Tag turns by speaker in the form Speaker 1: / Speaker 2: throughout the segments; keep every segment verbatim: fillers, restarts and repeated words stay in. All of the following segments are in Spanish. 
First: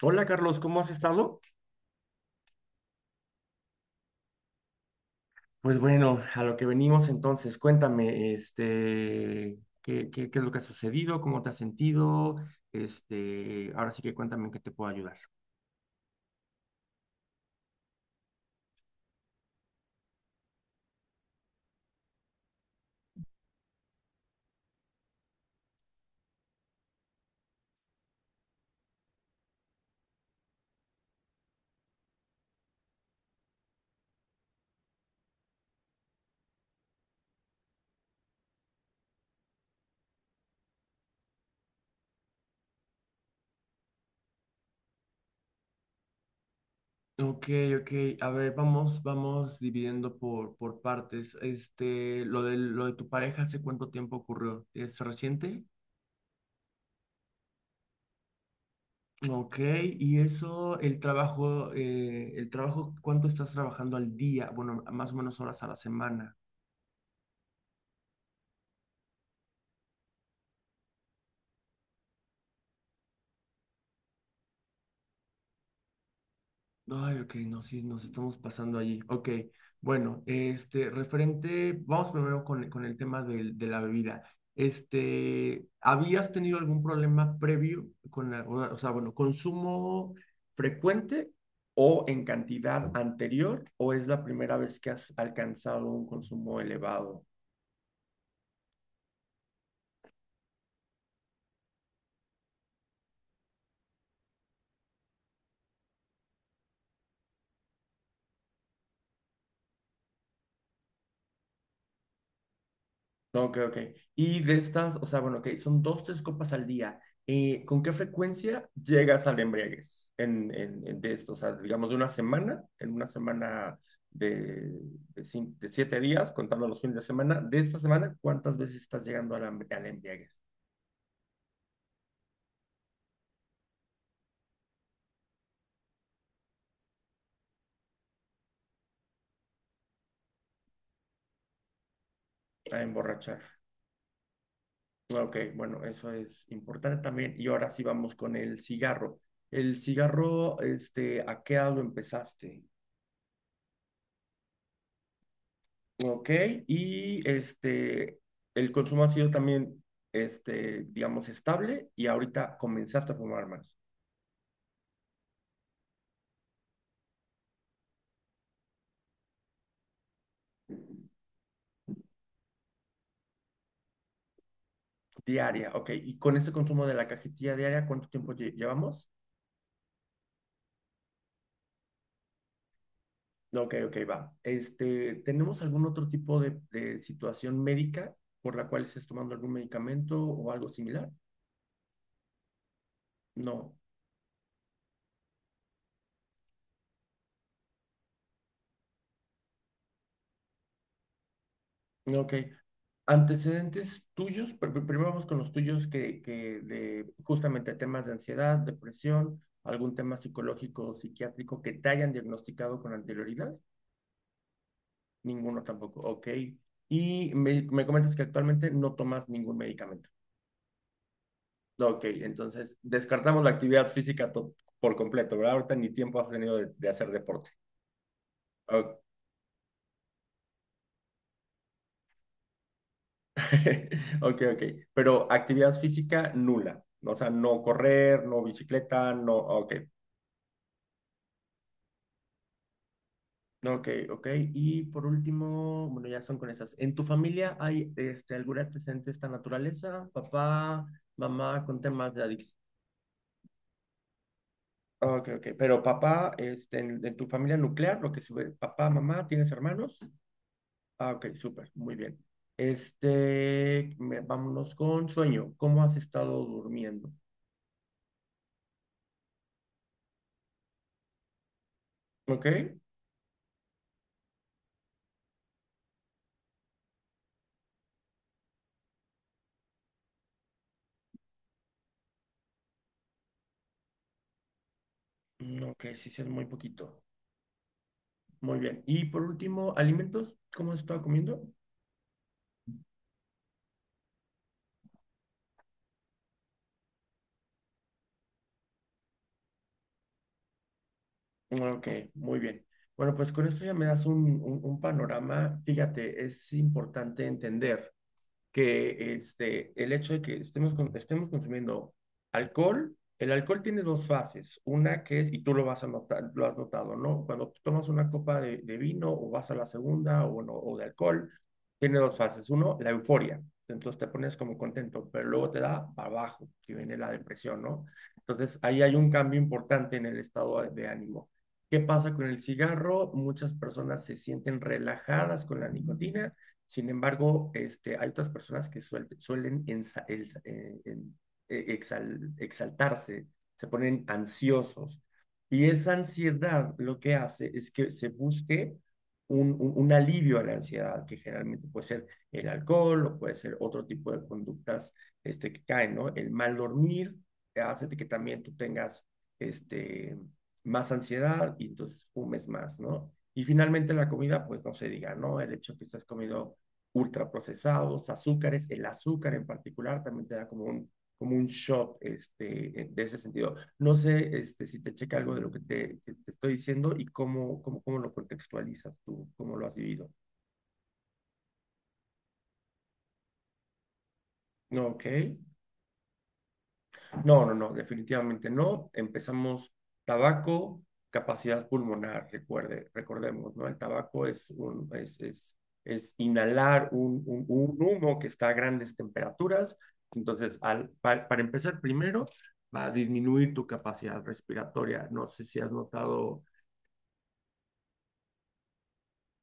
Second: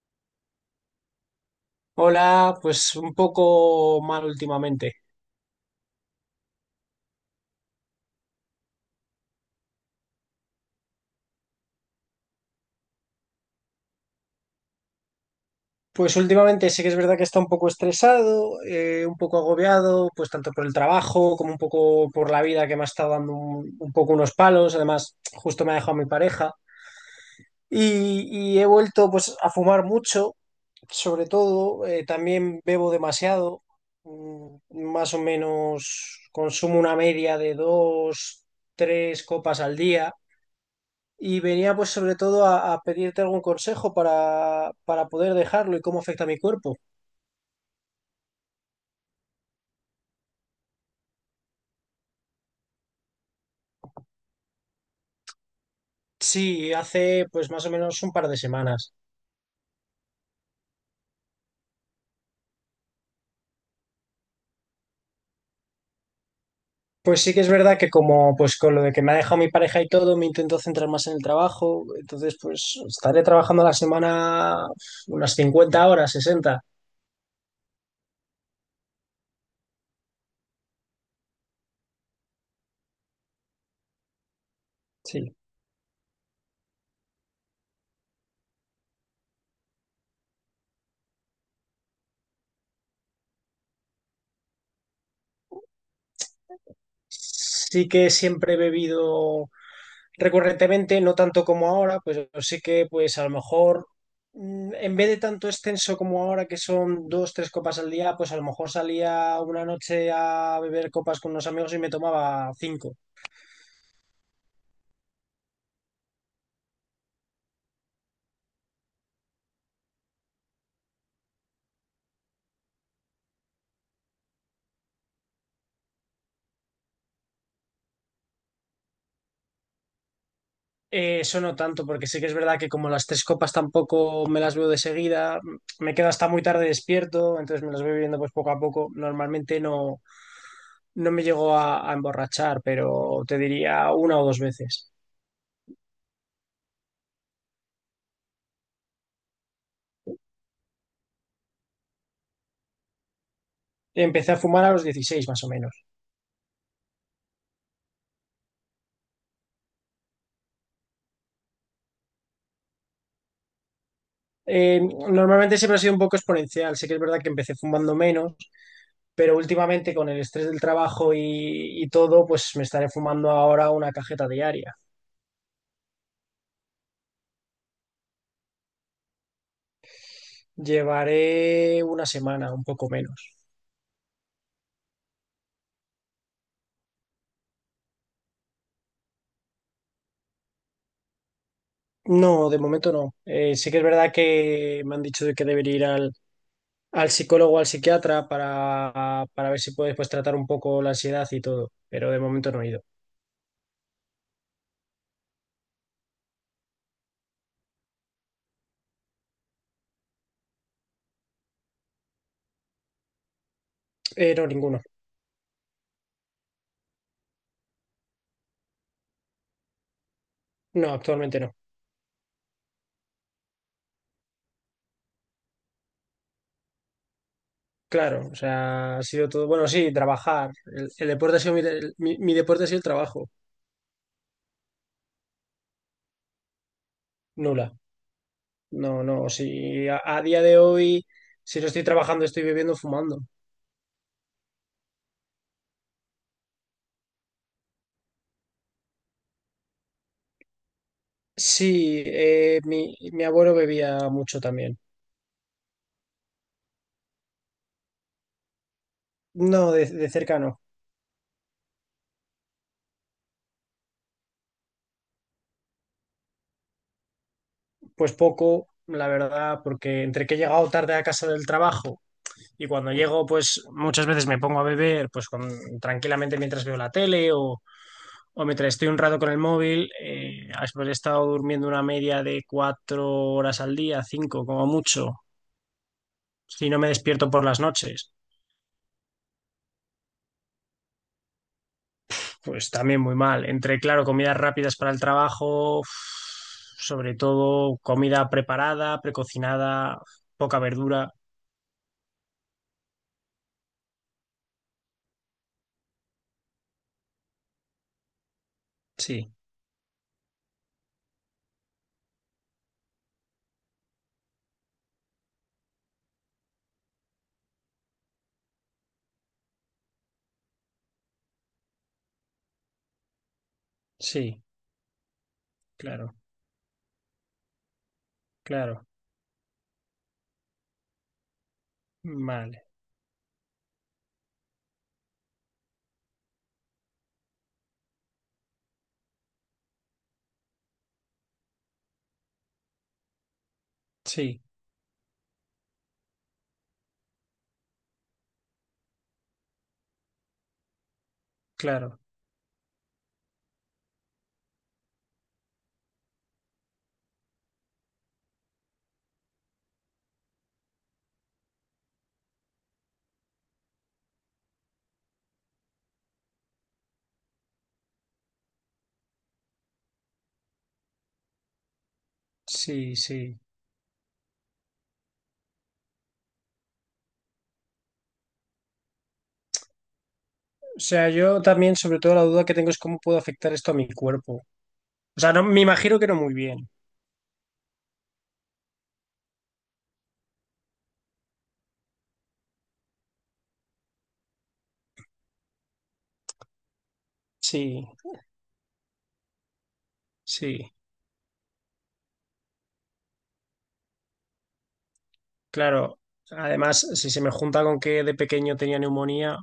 Speaker 1: Hola Carlos, ¿cómo has estado?
Speaker 2: Hola, pues un poco mal últimamente.
Speaker 1: Pues bueno, a lo que venimos entonces, cuéntame, este, ¿qué, qué, qué es lo que ha sucedido? ¿Cómo te has sentido? Este, ahora sí que cuéntame en qué te puedo ayudar.
Speaker 2: Pues últimamente sí que es verdad que está un poco estresado, eh, un poco agobiado, pues tanto por el trabajo como un poco por la vida que me ha estado dando un, un poco unos palos. Además, justo me ha dejado mi pareja. Y, y he vuelto pues a fumar mucho, sobre todo. Eh, también bebo demasiado. Mm, Más o menos consumo una media de dos, tres copas al día. Y venía pues sobre todo a, a pedirte algún consejo para, para poder dejarlo y cómo afecta a mi cuerpo.
Speaker 1: Ok, ok. A ver, vamos, vamos dividiendo por, por partes. Este, lo de, lo de tu pareja, ¿hace cuánto tiempo ocurrió? ¿Es reciente?
Speaker 2: Sí, hace pues más o menos un par de semanas.
Speaker 1: Ok, y eso, el trabajo, eh, el trabajo, ¿cuánto estás trabajando al día? Bueno, más o menos horas a la semana.
Speaker 2: Pues sí que es verdad que como pues con lo de que me ha dejado mi pareja y todo, me intento centrar más en el trabajo. Entonces pues estaré trabajando a la semana unas cincuenta horas, sesenta.
Speaker 1: Ay, ok, no, sí, nos estamos pasando allí. Ok, bueno, este, referente, vamos primero con, con el tema del- de, la bebida.
Speaker 2: Sí.
Speaker 1: Este, ¿habías tenido algún problema previo con la, o o sea, bueno, consumo frecuente o en cantidad anterior, o es la primera vez que has alcanzado un consumo elevado?
Speaker 2: Sí que siempre he bebido recurrentemente, no tanto como ahora, pues sí que pues a lo mejor mm, en vez de tanto extenso como ahora, que son dos, tres copas al día, pues a lo mejor salía una noche a beber copas con unos amigos y me tomaba cinco.
Speaker 1: Ok, ok. Y de estas, o sea, bueno, ok, son dos, tres copas al día. Eh, ¿con qué frecuencia llegas al embriaguez en, en, en de esto? O sea, digamos de una semana, en una semana de, de, cin- de siete días, contando los fines de semana, de esta semana, ¿cuántas veces estás llegando al, am- al embriaguez,
Speaker 2: Eh, eso no tanto, porque sí que es verdad que como las tres copas tampoco me las veo de seguida, mm, me quedo hasta muy tarde despierto, entonces me las voy bebiendo pues poco a poco. Normalmente no, no me llego a, a emborrachar,
Speaker 1: a
Speaker 2: pero te
Speaker 1: emborrachar?
Speaker 2: diría una o dos veces.
Speaker 1: Ok, bueno, eso es importante también. Y ahora sí vamos con el cigarro. El cigarro, este, ¿a qué edad lo empezaste?
Speaker 2: Empecé a fumar a los dieciséis más o menos.
Speaker 1: Ok, y este, el consumo ha sido también, este, digamos, estable, y ahorita comenzaste a fumar más,
Speaker 2: Eh, Normalmente siempre ha sido un poco exponencial. Sí que es verdad que empecé fumando menos, pero últimamente con el estrés del trabajo y, y todo, pues me estaré fumando ahora una cajeta diaria.
Speaker 1: diaria, ok, y con ese consumo de la cajetilla diaria, ¿cuánto tiempo lle- llevamos?
Speaker 2: Llevaré una semana, un poco menos.
Speaker 1: Ok, ok, va. Este, ¿tenemos algún otro tipo de, de situación médica por la cual estés tomando algún medicamento o algo similar?
Speaker 2: No, de momento no. Eh, sí
Speaker 1: No.
Speaker 2: que es verdad que me han dicho de que debería ir al, al psicólogo o al psiquiatra para, para ver si puedes pues, tratar un poco la ansiedad y todo, pero de
Speaker 1: Ok.
Speaker 2: momento no he ido.
Speaker 1: Antecedentes tuyos, pr- pr- primero vamos con los tuyos que, que de justamente temas de ansiedad, depresión, algún tema psicológico o psiquiátrico que te hayan diagnosticado con anterioridad,
Speaker 2: Eh, no, ninguno.
Speaker 1: ninguno tampoco, ok. Y me, me comentas que actualmente no tomas ningún medicamento.
Speaker 2: No, actualmente no.
Speaker 1: Ok, entonces descartamos la actividad física to- por completo, ¿verdad? Ahorita ni tiempo has tenido de, de hacer deporte.
Speaker 2: Claro, o sea,
Speaker 1: Ok,
Speaker 2: ha sido todo. Bueno, sí, trabajar. El, el deporte ha sido mi, el- mi- mi deporte ha sido el trabajo.
Speaker 1: ok, ok. Pero actividad física nula, o sea, no
Speaker 2: Nula.
Speaker 1: correr, no
Speaker 2: No,
Speaker 1: bicicleta,
Speaker 2: no.
Speaker 1: no,
Speaker 2: Si
Speaker 1: ok.
Speaker 2: a, a día de hoy, si no estoy trabajando, estoy bebiendo, fumando.
Speaker 1: Ok, ok. Y por último, bueno, ya son con esas. ¿En tu familia hay este, algún antecedente de esta naturaleza? Papá, mamá con
Speaker 2: Sí,
Speaker 1: temas de adicción.
Speaker 2: eh, mi, mi abuelo bebía mucho también.
Speaker 1: Ok, ok. Pero papá, este, en, en tu familia nuclear, lo que sube, papá, mamá, ¿tienes
Speaker 2: No, de,
Speaker 1: hermanos?
Speaker 2: de cerca no.
Speaker 1: Ah, ok, súper, muy bien. Este, me- vámonos con sueño. ¿Cómo has estado durmiendo?
Speaker 2: Pues poco, la verdad, porque entre que he llegado tarde a casa del trabajo
Speaker 1: Ok,
Speaker 2: y cuando llego, pues muchas veces me pongo a beber, pues con- tranquilamente mientras veo la tele o mientras estoy un rato con el móvil. Eh, después he estado durmiendo una media de cuatro horas al día, cinco como mucho,
Speaker 1: mm, ok, sí, sí, es muy
Speaker 2: si no me
Speaker 1: poquito.
Speaker 2: despierto por las noches.
Speaker 1: Muy bien. Y por último, alimentos, ¿cómo has estado comiendo?
Speaker 2: Pues también muy mal. Entre, claro, comidas rápidas para el trabajo, uf, sobre todo comida preparada, precocinada, poca verdura.
Speaker 1: Ok, muy bien. Bueno, pues con esto ya me das un, un- un panorama. Fíjate, es importante entender que
Speaker 2: Sí,
Speaker 1: este, el hecho de que estemos, con- estemos consumiendo alcohol. El alcohol tiene dos fases. Una que es, y tú lo vas a notar, lo has notado, ¿no? Cuando tú tomas una copa de, de vino o vas a la segunda o, no, o de alcohol, tiene dos fases. Uno, la euforia. Entonces te pones
Speaker 2: sí,
Speaker 1: como contento, pero luego te da para
Speaker 2: claro,
Speaker 1: abajo, que viene la depresión, ¿no? Entonces ahí
Speaker 2: claro,
Speaker 1: hay un cambio importante en el estado de de ánimo. ¿Qué pasa con el
Speaker 2: vale,
Speaker 1: cigarro? Muchas personas se sienten relajadas con la nicotina. Sin embargo, este, hay otras personas que suel- suelen ensa- el- eh, en- eh, exal- exaltarse, se ponen
Speaker 2: sí,
Speaker 1: ansiosos. Y esa ansiedad lo que hace es que se busque un, un- un alivio a la ansiedad, que generalmente puede
Speaker 2: claro,
Speaker 1: ser el alcohol o puede ser otro tipo de conductas este, que caen, ¿no? El mal dormir, eh, hace que también tú tengas este, más ansiedad y entonces fumes más, ¿no? Y finalmente la comida, pues no se diga, ¿no? El hecho que estás comiendo ultraprocesados, azúcares, el azúcar en particular también te da como un, como un shot, este,
Speaker 2: sí,
Speaker 1: de ese
Speaker 2: sí.
Speaker 1: sentido. No sé, este, si te checa algo de lo que te, te, te estoy diciendo y cómo, cómo, cómo lo contextualizas tú, cómo lo has vivido.
Speaker 2: O sea, yo también, sobre todo, la duda que tengo es cómo puedo afectar esto a mi cuerpo.
Speaker 1: Ok.
Speaker 2: O sea, no, me imagino que no muy bien.
Speaker 1: No, no, no, definitivamente no. Empezamos tabaco, capacidad pulmonar, recuerde, recordemos, ¿no? El tabaco es un, es, es, es inhalar un, un, un
Speaker 2: Sí,
Speaker 1: humo que está a grandes temperaturas. Entonces,
Speaker 2: sí,
Speaker 1: al, pa- para empezar primero, va a disminuir tu capacidad respiratoria. No sé si has
Speaker 2: claro.
Speaker 1: notado.
Speaker 2: Además, si se me junta con que de pequeño tenía neumonía,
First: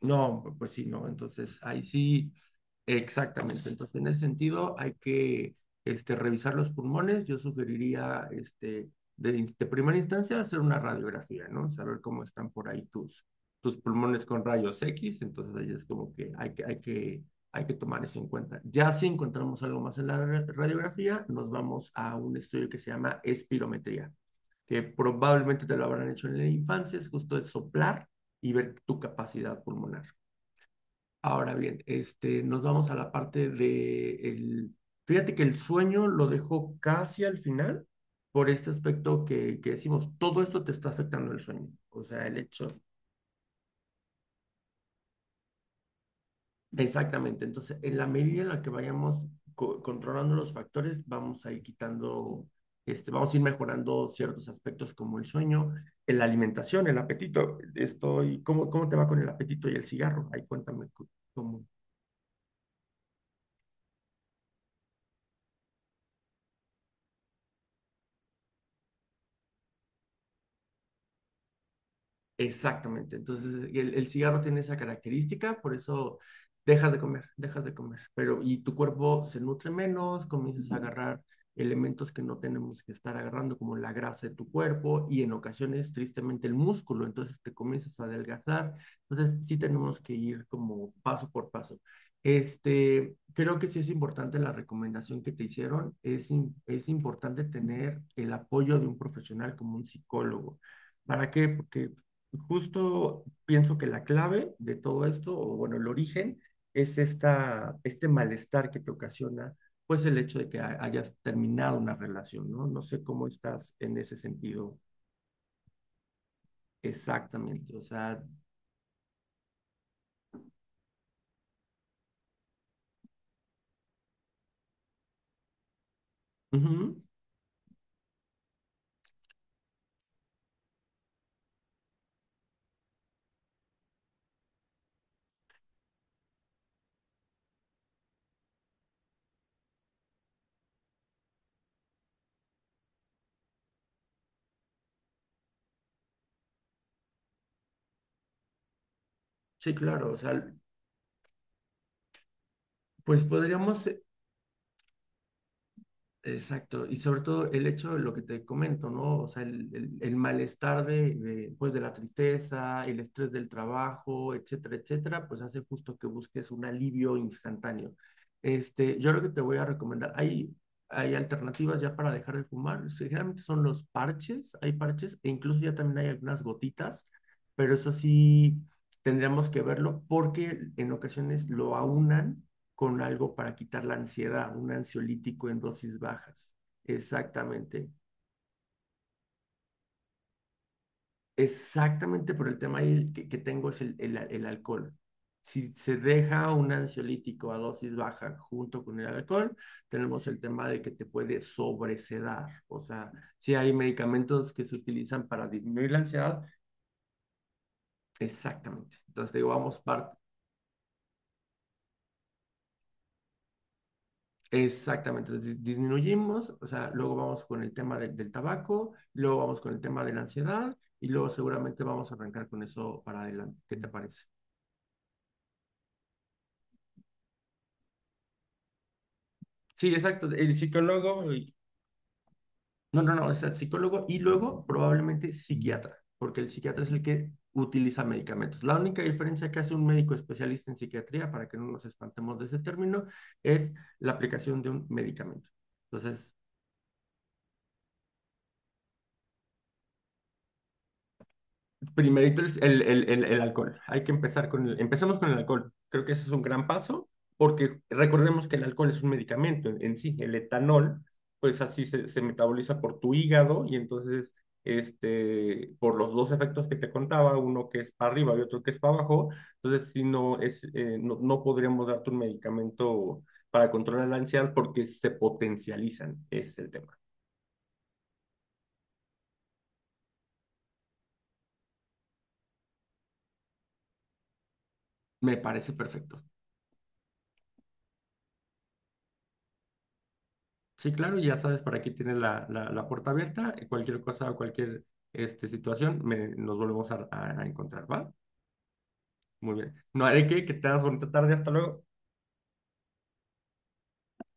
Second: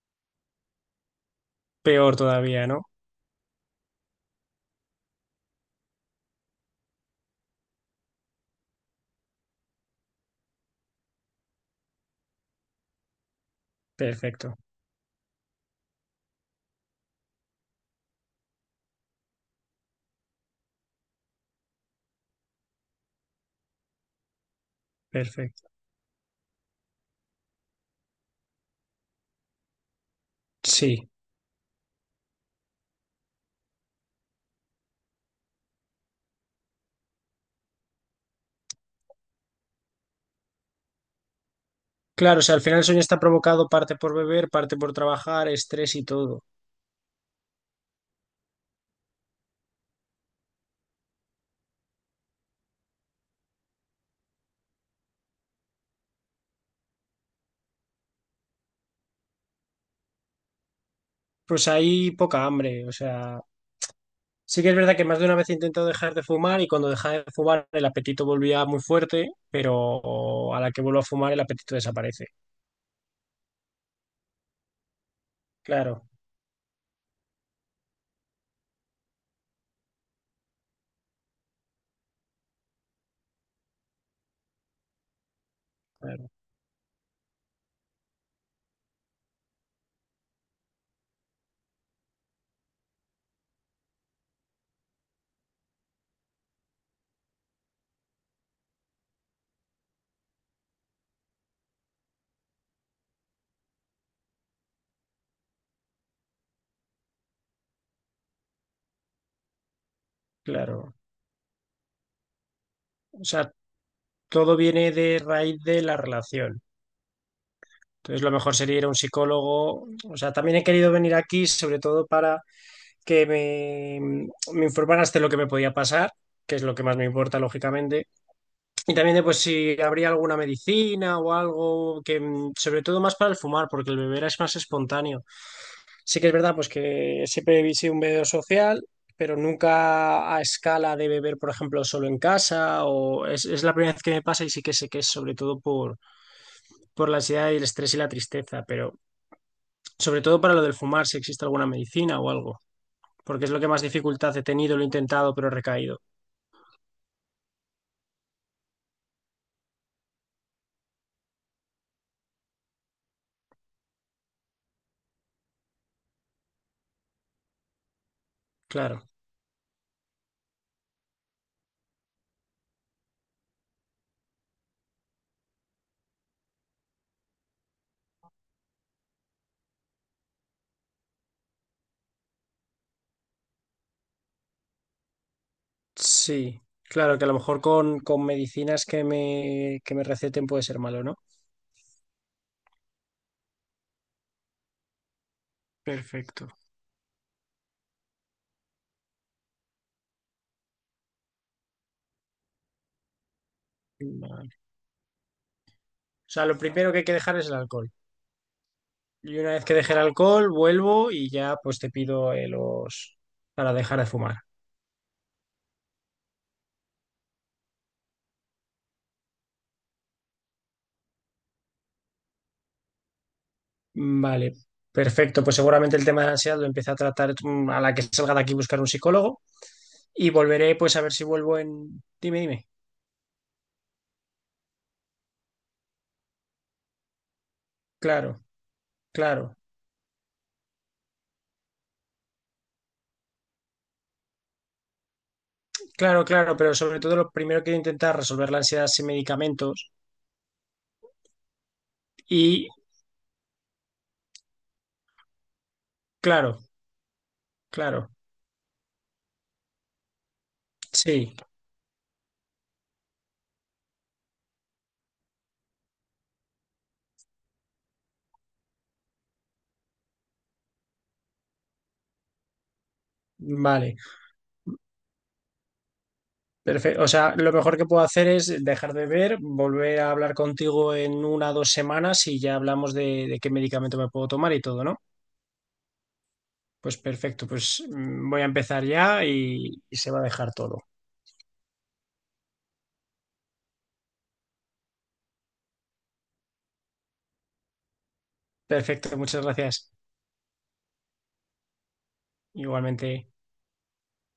Speaker 1: No, pues sí, no. Entonces, ahí
Speaker 2: peor
Speaker 1: sí,
Speaker 2: todavía, ¿no?
Speaker 1: exactamente. Entonces, en ese sentido, hay que este, revisar los pulmones. Yo sugeriría, este, de, in- de primera instancia, hacer una radiografía, ¿no? Saber cómo están por ahí tus, tus pulmones con
Speaker 2: Perfecto,
Speaker 1: rayos X. Entonces, ahí es como que hay que, hay que, hay que tomar eso en cuenta. Ya si encontramos algo más en la ra- radiografía, nos vamos a un estudio que se llama espirometría, que probablemente
Speaker 2: perfecto.
Speaker 1: te lo habrán hecho en la infancia, es justo el soplar y ver tu capacidad pulmonar.
Speaker 2: Sí,
Speaker 1: Ahora bien, este, nos vamos a la parte de el, fíjate que el sueño lo dejó casi al final por este aspecto que, que decimos, todo esto te está afectando el sueño, o sea, el
Speaker 2: claro, o sea, al final
Speaker 1: hecho,
Speaker 2: el sueño está provocado parte por beber, parte por trabajar, estrés y todo.
Speaker 1: exactamente, entonces en la medida en la que vayamos co- controlando los factores, vamos a ir quitando, este, vamos a ir mejorando ciertos aspectos como el sueño, en la alimentación, el apetito, estoy, ¿cómo, cómo te va con el apetito y el cigarro? Ahí cuéntame cu- cómo.
Speaker 2: Pues hay poca hambre, o sea, sí que es verdad que más de una vez he intentado dejar de fumar y cuando dejaba de fumar el apetito volvía muy fuerte, pero a la que vuelvo a fumar el apetito desaparece.
Speaker 1: Exactamente. Entonces, el, el cigarro tiene esa característica, por
Speaker 2: Claro,
Speaker 1: eso dejas de comer, dejas de comer. Pero, y tu cuerpo se nutre menos, comienzas a agarrar elementos que no tenemos que estar agarrando, como la grasa de tu cuerpo y en ocasiones,
Speaker 2: claro,
Speaker 1: tristemente, el músculo. Entonces, te comienzas a adelgazar. Entonces, sí tenemos que ir como paso por paso. Este, creo que sí es importante la recomendación que te hicieron. Es, im- es importante tener el apoyo de un profesional como un psicólogo. ¿Para qué? Porque justo pienso que la clave de todo esto, o bueno, el origen, es esta, este malestar que te ocasiona, pues el hecho de que ha-
Speaker 2: claro.
Speaker 1: hayas terminado una relación, ¿no? No sé
Speaker 2: O
Speaker 1: cómo
Speaker 2: sea,
Speaker 1: estás en ese
Speaker 2: todo
Speaker 1: sentido
Speaker 2: viene de raíz de la relación.
Speaker 1: exactamente, o sea,
Speaker 2: Entonces, lo mejor sería ir a un psicólogo. O sea, también he querido venir aquí, sobre todo para que me, me informaras de lo que me podía pasar, que es lo que
Speaker 1: ujú,
Speaker 2: más me importa, lógicamente. Y también de pues si habría alguna medicina o algo que, mm, sobre todo más para el fumar, porque el beber es más espontáneo. Sí que es verdad, pues que siempre he sido un bebedor social, pero nunca a escala de beber, por ejemplo, solo en casa, o es, es la primera vez que me pasa y sí que sé que es sobre todo por, por la ansiedad y el estrés y la tristeza, pero
Speaker 1: sí, claro, o
Speaker 2: sobre
Speaker 1: sea,
Speaker 2: todo para lo del fumar, si existe alguna medicina o algo,
Speaker 1: pues
Speaker 2: porque es lo que más
Speaker 1: podríamos.
Speaker 2: dificultad he tenido, lo he intentado, pero he recaído.
Speaker 1: Exacto, y sobre todo el hecho de lo que te comento, ¿no? O sea, el, el- el malestar de, de, pues, de la tristeza, el estrés del trabajo, etcétera, etcétera, pues hace justo que busques un alivio instantáneo. Este,
Speaker 2: Claro,
Speaker 1: yo lo que te voy a recomendar, hay, hay alternativas ya para dejar de fumar, sí, generalmente son los parches, hay parches, e incluso ya también hay algunas gotitas, pero eso sí tendríamos que verlo porque en ocasiones lo aunan con algo para quitar la ansiedad, un ansiolítico en dosis bajas.
Speaker 2: sí, claro, que a lo mejor
Speaker 1: Exactamente.
Speaker 2: con, con medicinas que me, que me receten puede ser malo, ¿no?
Speaker 1: Exactamente por el tema ahí que, que tengo es el, el, el alcohol. Si se deja
Speaker 2: Perfecto.
Speaker 1: un ansiolítico a dosis baja junto con el alcohol, tenemos el tema de que te puede sobresedar. O sea, si hay
Speaker 2: Vale.
Speaker 1: medicamentos que se utilizan para disminuir la
Speaker 2: O
Speaker 1: ansiedad,
Speaker 2: sea, lo primero que hay que dejar es el alcohol.
Speaker 1: exactamente. Entonces,
Speaker 2: Y
Speaker 1: digo,
Speaker 2: una vez que
Speaker 1: vamos
Speaker 2: deje el
Speaker 1: par.
Speaker 2: alcohol, vuelvo y ya pues te pido eh, los para dejar de fumar.
Speaker 1: Exactamente, dis- disminuimos, o sea, luego vamos con el tema del, del tabaco, luego vamos con el tema de la ansiedad y luego seguramente vamos a arrancar con eso para adelante. ¿Qué te parece?
Speaker 2: Vale, perfecto. Pues seguramente el tema de la ansiedad lo empecé a tratar mm, a la que salga de aquí buscar un psicólogo
Speaker 1: Sí, exacto,
Speaker 2: y
Speaker 1: el
Speaker 2: volveré pues a ver si
Speaker 1: psicólogo, y
Speaker 2: vuelvo en... Dime, dime.
Speaker 1: no, no, no, o sea, psicólogo y luego probablemente psiquiatra, porque el psiquiatra es el que utiliza
Speaker 2: Claro,
Speaker 1: medicamentos. La única diferencia
Speaker 2: claro,
Speaker 1: que hace un médico especialista en psiquiatría, para que no nos espantemos de ese término, es la aplicación de un medicamento.
Speaker 2: claro,
Speaker 1: Entonces,
Speaker 2: claro, pero sobre todo lo primero que intentar resolver la ansiedad sin medicamentos
Speaker 1: primerito
Speaker 2: y
Speaker 1: el, el, el- el- el alcohol. Hay que empezar con el, empecemos con el alcohol. Creo que ese es un
Speaker 2: claro,
Speaker 1: gran paso porque
Speaker 2: claro,
Speaker 1: recordemos que el alcohol es un medicamento en, en sí. El etanol,
Speaker 2: sí,
Speaker 1: pues así se, se metaboliza por tu hígado y entonces, este, por los dos efectos que te contaba, uno que es para arriba y otro que es para abajo, entonces si no es, eh, no, no podríamos darte un medicamento para
Speaker 2: vale,
Speaker 1: controlar la ansiedad porque se potencializan. Ese es el tema.
Speaker 2: perfecto. O sea, lo mejor que puedo hacer es dejar de ver, volver a hablar contigo en una o dos semanas y ya hablamos de, de qué medicamento me puedo tomar y todo, ¿no?
Speaker 1: Me parece perfecto.
Speaker 2: Pues perfecto, pues mm, voy a empezar ya y, y se va a dejar todo.
Speaker 1: Sí, claro, ya sabes, para aquí tienes la, la, la puerta abierta. Y cualquier cosa o cualquier este, situación, me- nos volvemos a, a- a encontrar, ¿va?
Speaker 2: Perfecto, muchas
Speaker 1: Muy bien.
Speaker 2: gracias.
Speaker 1: No haré que, que tengas bonita tarde. Hasta luego.
Speaker 2: Igualmente.